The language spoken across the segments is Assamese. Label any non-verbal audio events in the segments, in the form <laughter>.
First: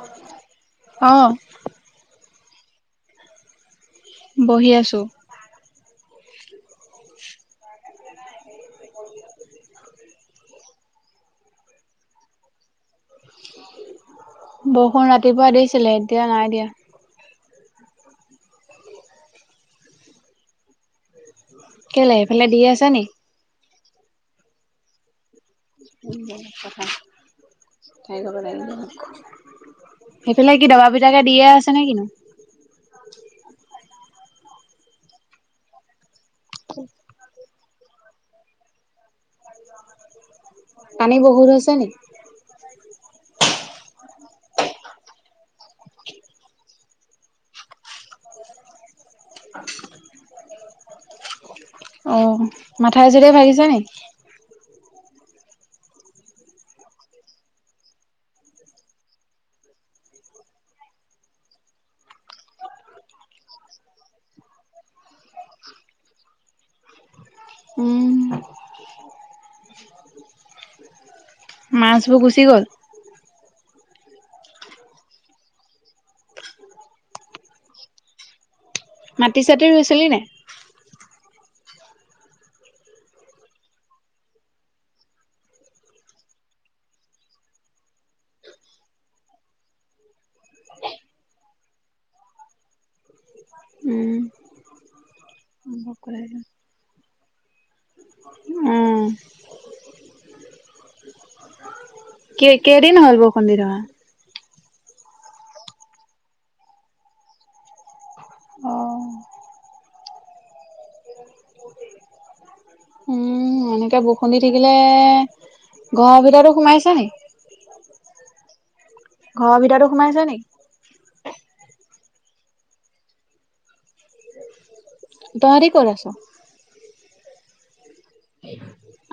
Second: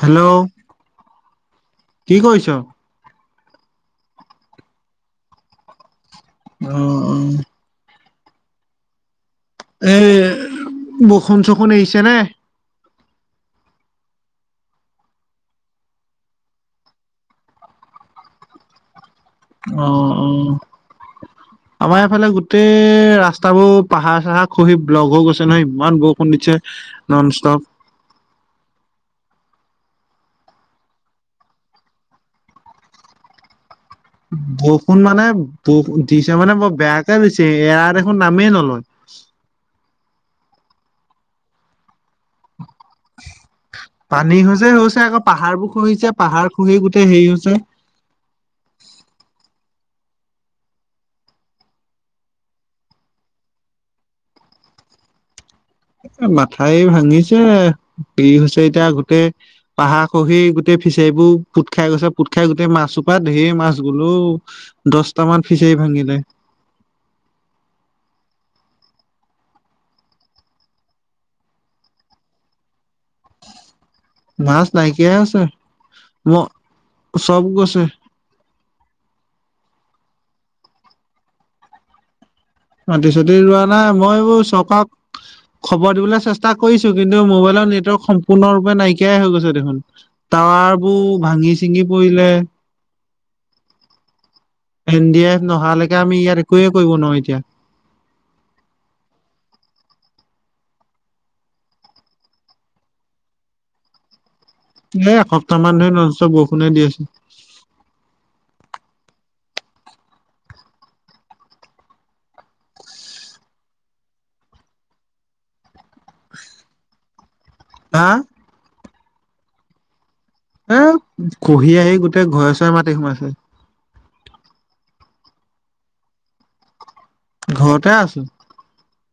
হেল্ল' অ', কি কৰিছ? বহি আছোঁ। অ অ। <inaudible> এই বখন চখন এৰিছে নে? বখণ ৰাতিপুৱা দিছিলে, এতিয়া নাই দিয়া। অ অ। আমাৰ কেলে এইফালে সেইফালে দি গোটেই আছে নি? ৰাস্তাবোৰ পাহাৰ চাহাৰ খহি ব্লক হৈ গৈছে নহয় ইমান বৰষুণ দিছে কথা নন ষ্টপ। <inaudible> সেইফালে কি দবা পিটাকে দিয়ে আছে নে কিনো? বৰষুণ মানে ব দিছে মানে বৰ বেয়াকে দিছে, এৰা দেখোন নামেই নলয়। পানী বহুত হৈছে নেকি? পানী হৈছে হৈছে, আকৌ পাহাৰবোৰ খহিছে পাহাৰ খহি গোটেই হেৰি হৈছে। অঁ মাথাই সাথাই ভাঙিছে নেকি? এ মাথাই ভাঙিছে, হেৰী হৈছে এতিয়া গোটেই পাহাৰ খহি গোটেই ফিচাৰীবোৰ পুট খাই গৈছে পুট খাই গোটেই মাছহোপা ধেৰি মাছ গল ঔ। দছটা মান ফিচাৰী ভাঙিলে। উম। মাছবোৰ গুচি গ'ল? মাছ নাইকিয়া হৈছে, ম সব গৈছে। মাটি চাটি ৰুইছিলি নাই? মাটি চটি ৰোৱা নাই, মই এইবোৰ চকাক খবৰ দিবলে চেষ্টা কৰিছো, কিন্তু মোবাইলৰ নেটৱৰ্ক সম্পূৰ্ণৰূপে নাইকিয়াই হৈ গৈছে দেখোন। টাৱাৰ বোৰ ভাঙি চিঙি পৰিলে। উম। এন ডি আই এফ নহালেকে আমি ইয়াত একোৱে কৰিব নোৱাৰো এতিয়া। উম, কে কেইদিন হল বৰষূণ দি থকা? এ এসপ্তাহ মান ধৰি নন ষ্টপ বৰষুণে দি আছে। অঁ। এ এনেকে বৰষূণ দি থাকিলে, ঘৰৰ ভিতৰতো সোমাইছে নেকি? হা ঘৰৰ ভিতৰটো সোমাইছে নেকি? এ খহি আহি গোটেই ঘৰে চৰে মাটি সোমাইছে। তহঁতি ক'ত আছ? ঘৰতে আছোঁ।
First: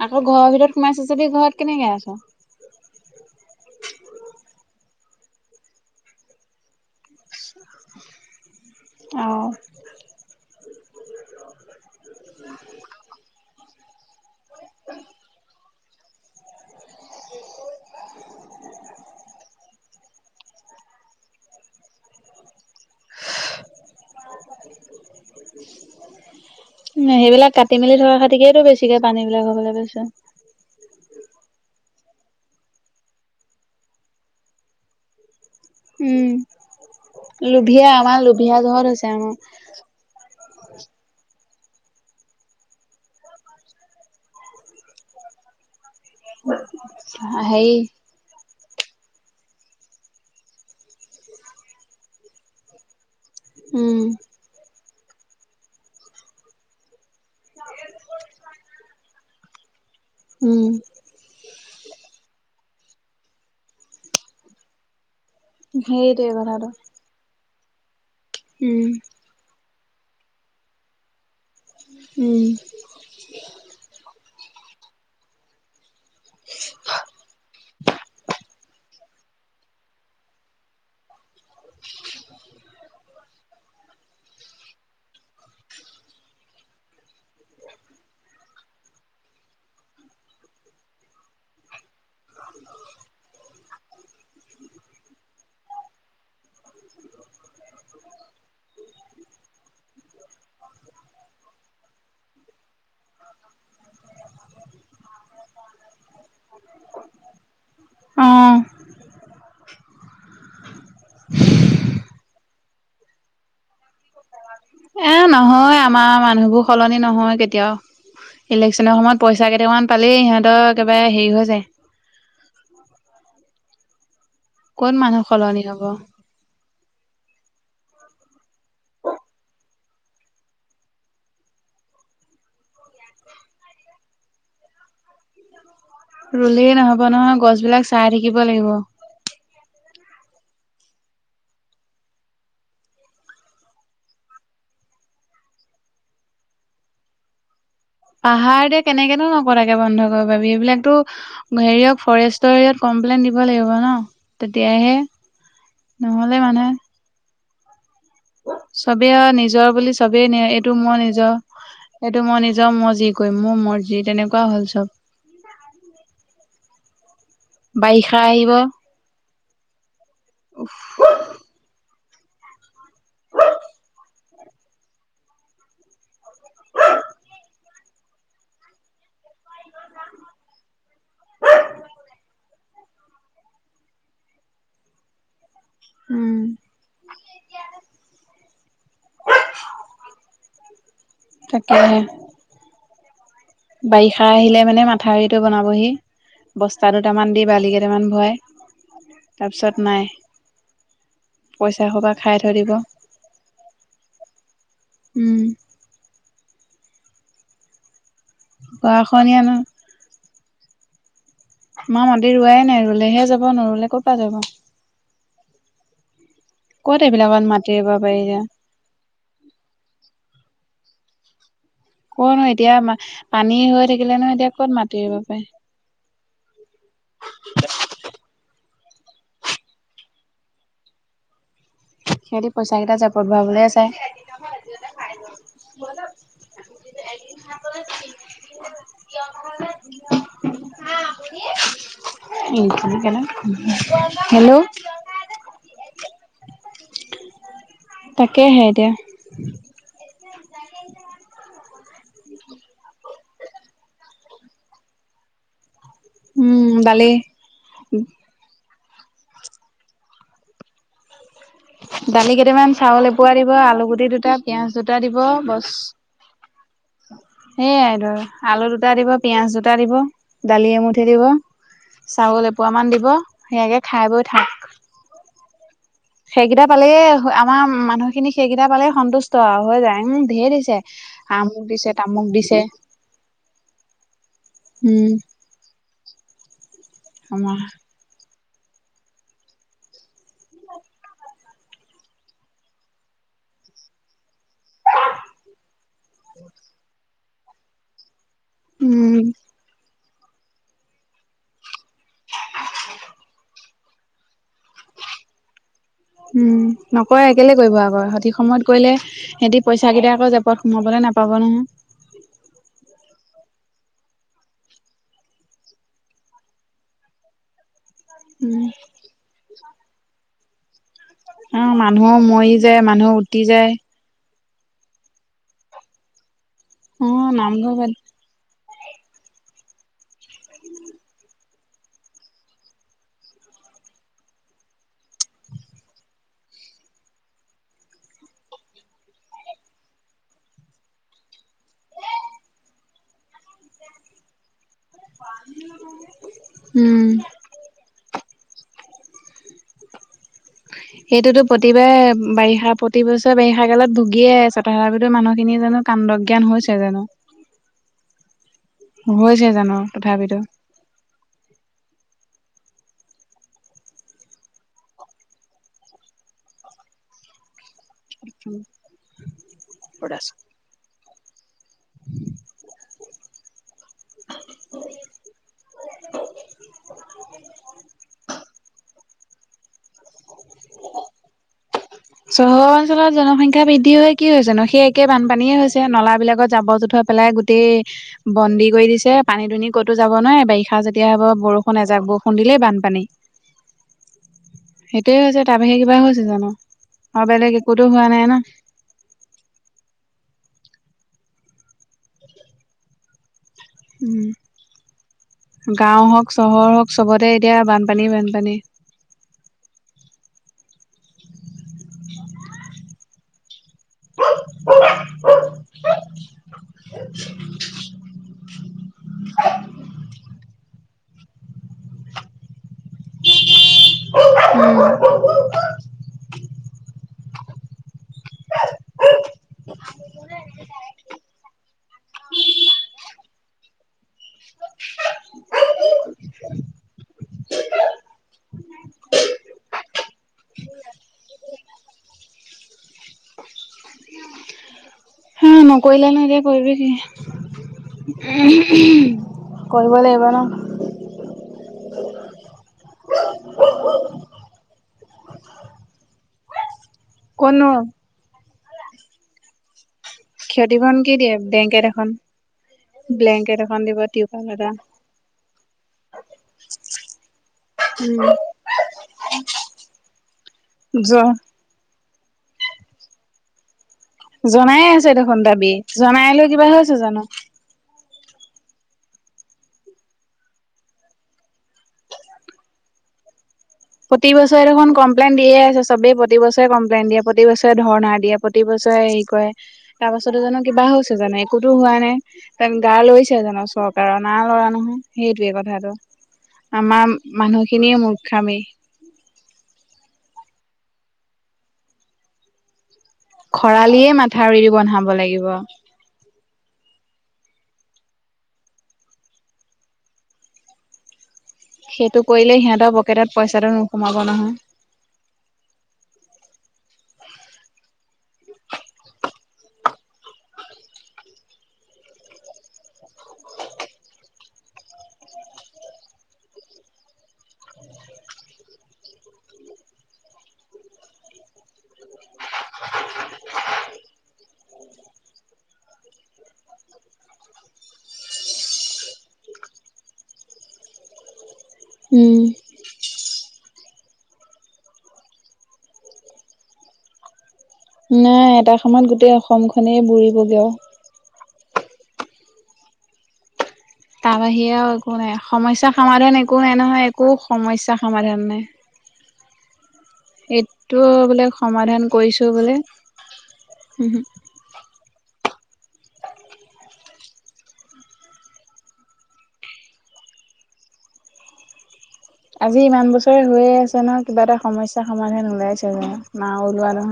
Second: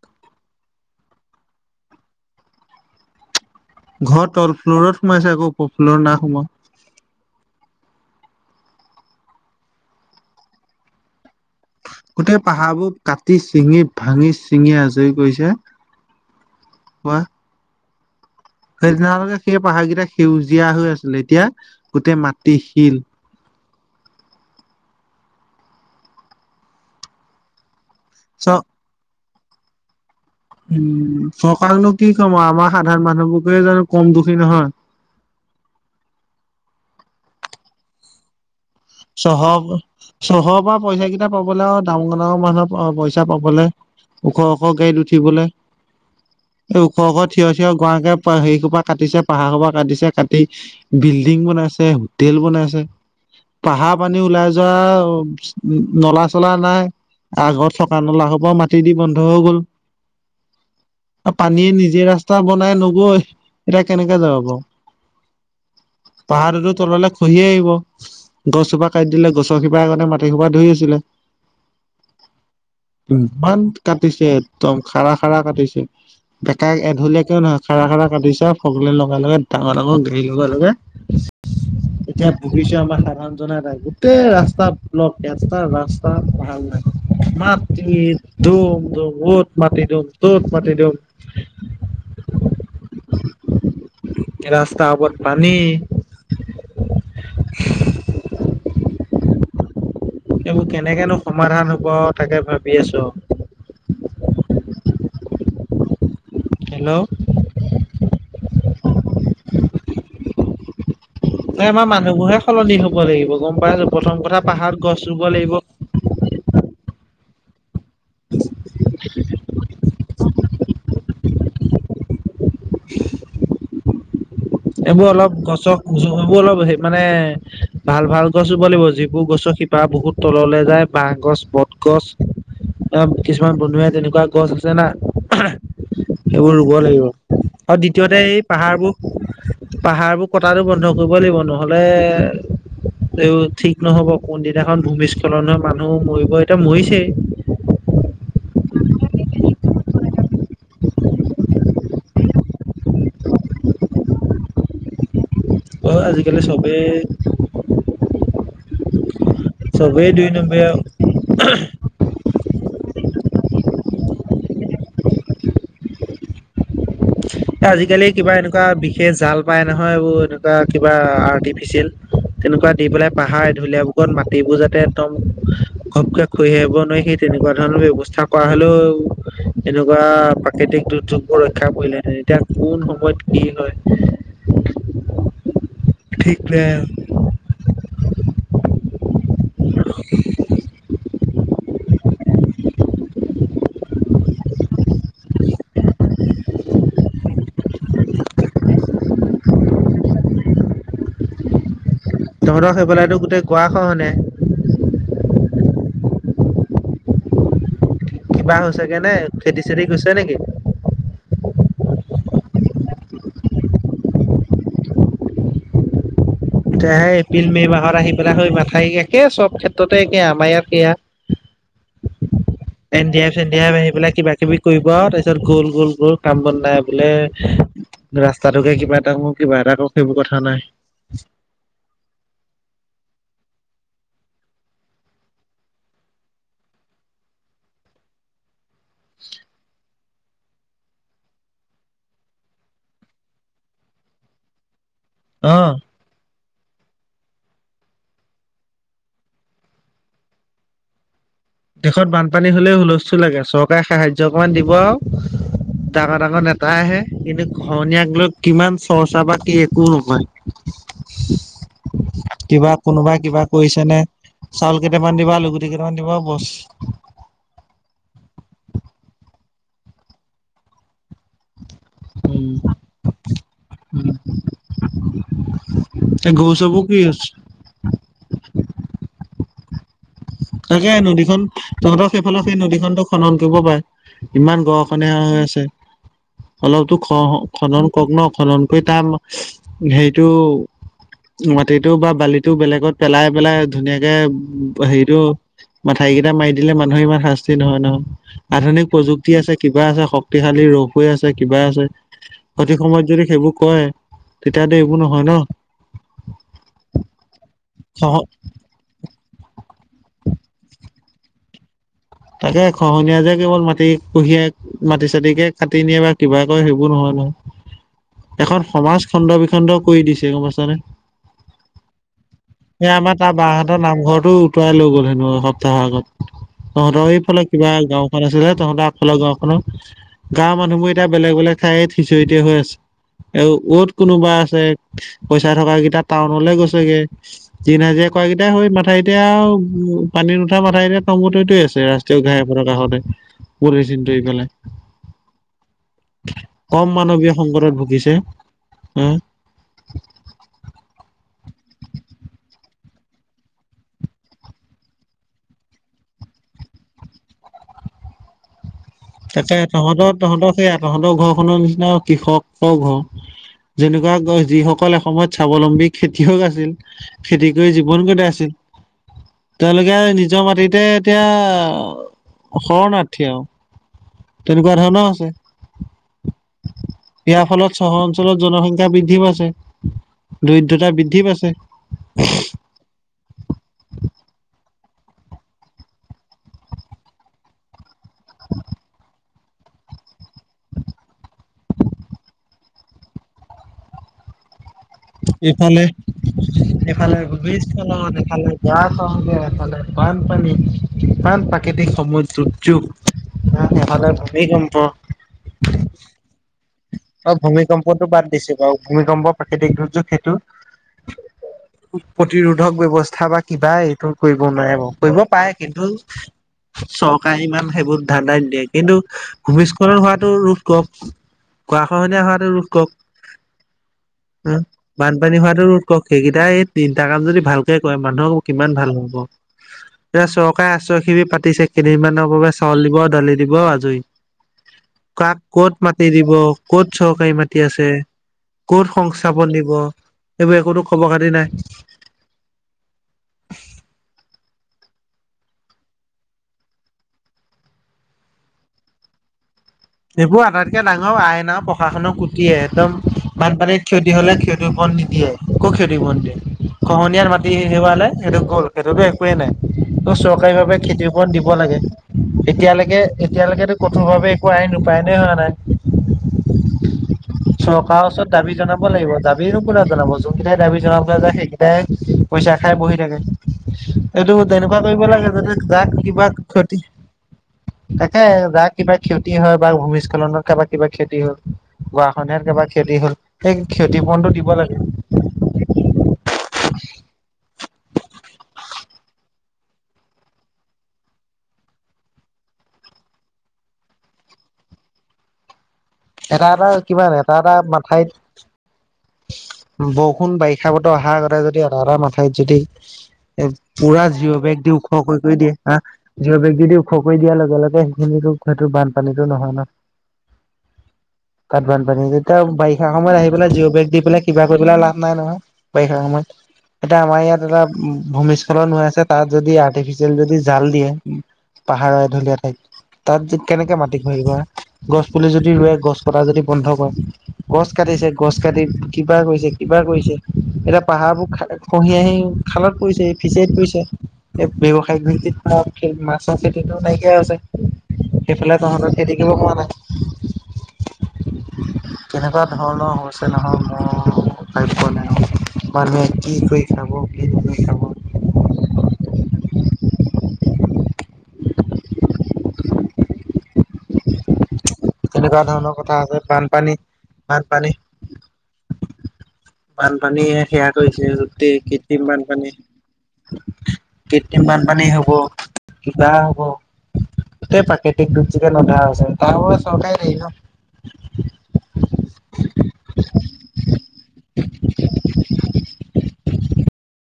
আকৌ ঘৰৰ ভিতৰত সোমাইছে যদি ঘৰত কেনেকে আছ? ঘৰত তল ফ্ল'ৰত সোমাইছে আকৌ উপ ফ্লৰত না সোমোৱা। <inaudible> অ। গোটেই পাহাবোৰ কাটি চিঙি ভাঙি চিঙি আজৰি কৰিছে, কোৱা। সেই দিনা লৈকে সেই পাহাৰ কেইটা সেউজীয়া হৈ আছিলে, এতিয়া গোটেই মাটি শিল। উ সেইবিলাক কাটি মেলি থকা চ খতিকেইতো বেছিকে পানী বিলাক হ'বলে পাইছে। উম চৰকাৰক কি কম আও, আমাৰ সাধাৰণ মানুহবোৰকে জানো কম দুখী নহয়। উম। লোভিয়া আমাৰ লোভিয়া জহত চহাৱ। চহৰৰ পৰা পইচা কেইটা পাবলৈ আৰু ডাঙৰ - ডাঙৰ মানুহৰ পইচা পাবলৈ। ওখ - ওখ গাড়ীত উঠিবলৈ। এই ওখৰক আমাৰ থিয়ৰ - থিয়ৰ হেৰি গৰাকাকে হেৰি খোপা কাটিছে। পাহাৰ হোপা কাটিছে, কাটি বিল্ডিং বনাইছে হোটেল বনাইছে। পাহাৰ উম, পানী ওলাই যোৱা নলা- চলা নাই। আগত থকা নলা হোপা মাটি দি বন্ধ হৈ গ'ল। উম। পানীয়ে নিজে ৰাস্তা বনাই নগই এতিয়া কেনেকে যাব বাৰু। সেইটোৱে কথাটো পাহাৰোটো তললৈ খহি আহিব। গছজোপা উম, কাটি দিলে, গছৰ শিপাই আগতে মাটি হোপা ধৰি আছিলে। উম' ইমান কাটিছে, একদম খাৰা- খাৰা কাটিছে বেকা এধুলিয়া কৈও নহয় খাৰা - খাৰা কাটিছ। সকলে লগাই - লগাই ডাঙৰ - ডাঙৰ ঘেৰী লগাই লগাই। এতিয়া ভুগিছে আমাৰ সাধাৰণ হয়' নহয়। গোটেই ৰাস্তা ব্লক এটা ৰাস্তা ভাল নাই। মাটি দম - দম অত মাটি দুম ত'ত মাটি দুম <inaudible> ৰাস্তা ওপৰত পানী, এইবোৰ কেনেকেনো সমাধান হ'ব তাকে ভাবি আছোঁ আৰু, হেল্ল' অহ', নাই আমাৰ মানুহবোৰহে সলনি হ'ব লাগিব গম পাই যাব। এ' নহয় আমাৰ মানুহবোৰ সলনি নহয় কেতিয়াও। ইলেকশনৰ সময়ত পইচা কেইটামান পালেই সিহঁতৰ একবাৰে হেৰি হৈ যায়। ক'ত এইবোৰ মানুহ অলপ সলনি গছক হ'ব বুজাক। সেই বোৰ অলপ হেৰি মানে ভাল- ভাল গছ ৰুব লাগিব। যিবোৰ গছৰ শিপা বহুত তললৈ যায় বাঁহ গছ, বত গছ অ' কিছুমান বনৰীয়া তেনেকুৱা গছ আছে না। সেইবোৰ ৰুব ৰুলেই নহ'ব লাগিব নহয় আৰু গছবিলাক চাই দ্বিতীয়তে থাকিব এই লাগিব। পাহাৰবোৰ পাহাৰবোৰ কটাটো বন্ধ কৰিব লাগিব নহ'লে এই বোৰ ঠিক নহ'ব কোনদিনাখন ভূমিস্খলন হয় মানুহ মৰিব। এতিয়া মৰিছেই, পাহাৰ এতিয়া কেনেকেনো নকটাকে বন্ধ কৰিব পাৰিবি এইবিলাকটো হেৰিয়ক ফৰেষ্টৰে কমপ্লেইন দিব লাগিব ন? তেতিয়াহে হয়', নহ'লে আজিকালি মানুহে চবেই চবেই আৰু নিজৰ বুলি দুই চবেই নেৰে, নম্বৰীয়া এইটো মই নিজৰ সেইটো মই নিজৰ মই যি কৰিম মোৰ মৰজি তেনেকুৱা হ'ল চব। আজিকালি বাৰিষা কিবা আহিব এনেকুৱা বিশেষ জাল পায় নহয়। এইবোৰ এনেকুৱা কিবা আৰ্টিফিচিয়েল তেনেকুৱা দি পেলাই পাহাৰ ঢুলীয়াবোৰত মাটিবোৰ যাতে, একদম ঘপকে খৰি আহিব নোৱাৰি। সেই তেনেকুৱা ধৰণৰ ব্যৱস্থা কৰা হ'লেও এনেকুৱা প্ৰাকৃতিক দুৰ্যোগ বোৰ ৰক্ষা পৰিলে হয়। এতিয়া কোন সময়ত কি হয়। ঠিক, ঠিক উম নাই আৰু তাকেহে, বাৰিষা আহিলে মানে মাথাউৰিটো বনাবহি। বস্তা দুটামান দি বালিৰে, কেইটামান ভৰাই, তাৰপিছত নাই, পইচা সোপা খাই থৈ দিব তহঁতৰ সেইফালেটো গোটেই গুড়াখৰনেই। উম' কিবা হৈছেগে নে? গৰাখনীয়া ন খেতি -চেতি হৈছে নেকি? আমাৰ মাটি ৰোৱাই নাই ৰুলেহে যাব নৰুলে ক'ৰ পৰা যাব। ক'ত তেতিয়াহে এইবিলাকত এপ্ৰিল মে' মাটি ৰুব মাহত আহি পাৰি পেলাই এতিয়া হৈ মাথাউৰি একে চব ক্ষেত্ৰতে একে। আমাৰ ইয়াত সেয়া। ক'তনো এতিয়া এনডি এফ পানী চেণ্ডি এফ হৈ এই বিলাক থাকিলে কিবা নহয় এতিয়া কিবি ক'ত কৰিব মাটি আৰু ৰুব তাৰপিছত পাৰি গ'ল গ'ল গ'ল কাম বন নাই বোলে ৰাস্তাটোকে কিবা এটা কৰোঁ কিবা এটা কৰোঁ সেইবোৰ কথা নাই। সিহঁতি পইচাকেইটা জেপত ভৰাবলেহে চাই <inaudible> <inaudible> হেল্ল' অ', তাকেহে এতিয়া, দেশত বানপানী হ'লে হুলস্থুল লাগে। চৰকাৰে সাহায্য অকমান দিব আৰু ডাঙৰ ডাঙৰ উম নেতাই আহে দালি কিন্তু ঘহনীয়াক লৈ কিমান চৰ্চা বা কি একো নহয় দালি কেইটামান কিবা চাউল কোনোবা এপোৱা কিবা দিব কৰিছে আলু নে গুটি দুটা পিয়াজ চাউল দুটা কেইটামান দিব দিবা আলু বছ গুটি কেইটামান দিবা বছ সেইয়াই ধৰ আলু দুটা দিব পিঁয়াজ দুোটা দিব দালি এমুঠি দিব চাউল উম এপোৱামান দিব বেয়াকে খাই উম বৈ থাক এই গৰু সেইকেইটা চৰবোৰ পালেে কি আমাৰ মানুহখিনিক সেইকেইটা পালে সন্তুষ্ট আৰু হৈ যায় উম ঢেৰ দিছে। তাকে নদীখন আমুক দিছে তহঁতৰ তামুক সেইফালে সেই দিছে নদীখনতো খনন কৰিব পাৰে ইমান গৰা উম খহনীয়া হৈ আছে অলপতো খ আমাৰ খনন কগ্ন খনন কৰি তাৰ হেৰিটো মাটিটো বা বালিটো বেলেগত পেলাই পেলাই ধুনীয়াকে হেৰিটো মাঠাই কেইটা মাৰি দিলে মানুহৰ ইমান শাস্তি নহয় নহয় আধুনিক উম প্ৰযুক্তি আছে কিবা আছে শক্তিশালী ৰস হৈ আছে কিবা আছে সঠিক সময়ত যদি সেইবোৰ কয় তেতিয়াতো এইবোৰ নহয় ন উম নকৰে কেলে কৰিব আকৌ খহ সঠিক সময়ত কৰিলে সিহঁতি পইচাকেইটা আকৌ জেপত সোমাবলৈ নাপাব নহয় তাকে খহনীয়া যে কেৱল মাটি কহিয়াই মাটি চাটিকে কাটি নিয়ে বা কিবা কয় সেইবোৰ নহয় নহয় এখন উম সমাজ খণ্ড বিখণ্ড কৰি দিছে গম পাইছানে অ মানুহো মৰি যায় এই আমাৰ মানুহ তাৰ উটি যায় বাহঁতৰ নামঘৰটো উতুৱাই লৈ গ'ল হেও এসপ্তাহৰ আগত অ তহঁতৰ এইফালে কিবা নামঘৰ বাদ গাওখন আছিলে তহঁতৰ আগফালৰ গাওখননৰ গাঁৱৰ মানুহবোৰ এতিয়া বেলেগ বেলেগ ঠাইত সিঁচৰিত হৈ আছে। এ ত কোনোবা আছে পইচা থকা কেইটা টাউনলে গৈছেগে দিন হাজিৰা ক কেইটাই হৈ মাথা কতিয়া পানী নুঠা মাথা এতিয়া তম্বুটৰিটোৱে আছে ৰাষ্ট্ৰীয় ঘাই পথৰ খাখতে <unintelligible> কম উম মানৱীয় সংকটত ভুগিছে হ সেইটোতো প্ৰতিবাৰে বাৰিষা প্ৰতি বছৰে বাৰিষা কালত ভুগিয়ে আছে তথাবিতো মানুহখিনি জানো কাণ্ড জ্ঞান হৈছে জানো হৈছে তাতে জানো তহঁতৰ তথাপিতো তহঁতৰ সেইয়া তহঁতৰ ঘৰখনৰ নিচিনা কৃষকৰ ঘৰ যেনেকুৱা গছ যিসকল এসমত স্বাৱলম্বী খেতিয়ক আছিল খেতি কৰি জীৱন গ আছিল তেওঁলোকে নিজৰ মাটিতে এতিয়া শৰণাৰ্থী আৰু। তেনেকুৱা ধৰণও আছে। ইয়াৰ ফলত চহৰ অঞ্চলত জনসংখ্যা বৃদ্ধি পাইছে। দৰিদ্ৰতাৰ বৃদ্ধি পাইছে। চহৰৰ অঞ্চলত জনসংখ্যা বৃদ্ধি হৈ কি হৈছেনো, সেই একে বানপানীয়ে হৈছে, নলাবিলাকত জাবৰ-জোঁথৰ পেলাই গোটেই বন্দী কৰি দিছে, পানী দুনি ক'তো যাব নোৱাৰে, বাৰিষা যেতিয়া হ'ব, বৰষুণ এজাক বৰষুণ দিলেই বানপানী। <inaudible> সেইটোৱে হৈছে, তাৰ বাহিৰে কিবা হৈছে জানোঁ। মানুহে ভাৱে ভূমিস্খলন এফালে। ইয়াৰ সহতে এফালে বানপানী, ইমান প্ৰাকৃতিক সময়ত দুৰ্যোগ। ইমান এফালে ভূমিকম্প। গাওঁ হওঁক, চহৰ হওঁক, চবতে অ এতিয়া ভূমিকম্পটো বানপানীয়ে বাদ দিছো বানপানী। বাৰু ভূমিকম্প প্ৰাকৃতিক দুৰ্যোগ সেইটো, প্ৰতিৰোধক ব্যৱস্থা বা কিবা এইটো কৰিব নোৱাৰে বাৰু, কৰিব পাৰে কিন্তু চৰকাৰে ইমান সেইবোৰ ধান্দায়ে নিদিয়ে, কিন্তু ভূমিস্খলন হোৱামৱটো ৰোধ কৰক। গৰা খহনীয়া হোৱাটো ৰোধ কৰক। উম্, উম বানপানী হোৱাটো উৎস সেইকেইটাই তিনিটা কাম যদি ভালকৈ কৰে, মানুহে আৰু কিমান ভাল পাব ক! এতিয়া চৰকাৰে আশ্ৰয় শিবিৰ পাতিছে, কেইদিনমানৰ বাবে চাউল দিব, দালি দিব আজৰি। কাক ক'ত মাতি দিব, ক'ত চৰকাৰী মাতি আছে ক'ত সংস্থাপন দিব, সেইবোৰ একোটো খবৰ খাতি নাই। উম্, নকৰিলেনো এতিয়া কৰিবি কি? কৰিব লাগিব ন এইবোৰ আটাইতকে ডাঙৰ আইন আৰু প্ৰশাসনক কুটিয়ে একদম বানপানীত ক্ষতি হ'লে ক্ষতিপূৰণ নিদিয়ে, একো ক্ষতিপূৰণ নিদিয়ে। ঘহনীয়াৰ মাটি কতনো হেৰুৱালে সেইটো গ'ল, সেইটো টো একো একোয়ে নাই, চৰকাৰী ভাৱে ক্ষতিপূৰণ খেতি কি দিয়ে ওপৰত দিব লাগে। বেংকেট এখন এতিয়ালৈকে ব্লেংকেট এতিয়ালৈকেটো এখন দিব কঠোৰ ভাৱে টিউপাল একো আইন এটা ৰূপায়ণে হোৱা নাই। চৰকাৰৰ ওচৰত দাবী জনাব লাগিব, দাবীনো কোনে জনাব। যোন কেইটাই দাবী জনাব জ্বৰ যায়, সেইকেইটাই তাই পইচা খাই বহি থাকে। এইটো তেনেকুৱা জনাই কৰিব আছে লাগে, দেখোন যাতে দাবী তাক কিবা জনাই লৈ ক্ষতি হৈছে জানো তাকে কিবা ক্ষতি হয় বা ভূমিস্খলনত কাৰোবাৰ কিবা ক্ষতি হ'ল, গৰাখহনীয়াত কাৰোবাৰ কিবা ক্ষতি হ'ল। সেই প্ৰতি ক্ষতিপূৰণটো দিব বছৰে লাগিব। দেখোন কমপ্লেইন দিয়ে আছে, চবেই প্ৰতি বছৰে কমপ্লেইন দিয়ে। প্ৰতি বছৰে ধৰ্ণা দিয়ে, প্ৰতি বছৰে হেৰি কৰে তাৰ পাছতো জানোঁ কিবা হৈছে জানোঁ, একোটো হোৱা নাই। গা লৰিছে জানোঁ চৰকাৰৰ, নাই লৰা নহয়, সেইটোৱে কথাটো। এটা এটা কিমান আমাৰ এটা এটা মানুহখিনিয়ে মাথাইত মূৰ্খামি। বৰষুণ, বাৰিষা বতৰ অহাৰ আগতে যদি, আধা আধা মাথাউৰিত যদি পুৰা খৰালিয়ে জিঅ' মাথা উৰি বেগ দি দিব ওখ বন্ধাব কৰি কৰি লাগিব দিয়ে হা জিঅ', বেগ দি দি ওখ কৰি দিয়াৰ লগে লগে সেইখিনিতটো, সেইটো বানপানীতো নহয় ন। তাত বানপানী সেইটো তেতিয়া, কৰিলে সিহঁতৰ বাৰিষা সময়ত পকেটত আহি পেলাই পইচাটো জিঅ', বেগ দি নোসোমাব পেলাই কিবা নহয় কৰিব লাভ নাই নহয়, বাৰিষা সময়ত। এতিয়া আমাৰ ইয়াত এটা ভূমিস্খলন হৈ আছে, তাত যদি আৰ্টিফিচিয়েল যদি জাল দিয়ে পাহাৰৰ এঢলীয়া ঠাইত, তাত যে কেনেকৈ মাটি খহিব হা গছ পুলি যদি ৰুৱে গছ কটা যদি বন্ধ কৰে গছ কাটিছে গছ কাটি কিবা কৰিছে কিবা কৰিছে এতিয়া পাহাৰবোৰ খ খহি আহি খালত পৰিছে ফিচাইত পৰিছে। এই ব্যৱসায়িক ভিত্তিত মাছৰ খেতিতটো নাইকিয়া আ হৈছে। সেইফালে তহঁতৰ খেতি কৰিব পোৱা নাই। উম তেনেকুৱা ধৰণৰ হৈছে নহয়। অ ভাবি পোৱা নাই মানুহে কি কৰি খাব কি নকৈ খাব নাই এটা সময়ত গোটেই অসম খনে বুৰিব গে আও। তাৰ বাহিৰে আৰু একো নাই তেনেকুৱা ধৰণৰ সমস্যা কথা আছে সমাধান একো বানপানী নাই নহয় একো বানপানী সমস্যা সমাধান নাই। বানপানীয়ে সেয়া এইটো কৰিছে বোলে গোটেই সমাধান কৃত্ৰিম কৰিছো বানপানী। বোলে কৃত্ৰিম বানপানী হ'ব। কিবা হ'ব গোটেই ই প্ৰাকৃতিক দুৰ্যোগে নধৰা হৈছে তাৰ বাবে চৰকাৰ দায়ী ন। আজি ইমান বছৰে হৈয়ে আছে নহ কিবা এটা সমস্যা সমাধান ওলাইছে জনো নাই ওলোৱা নহয়।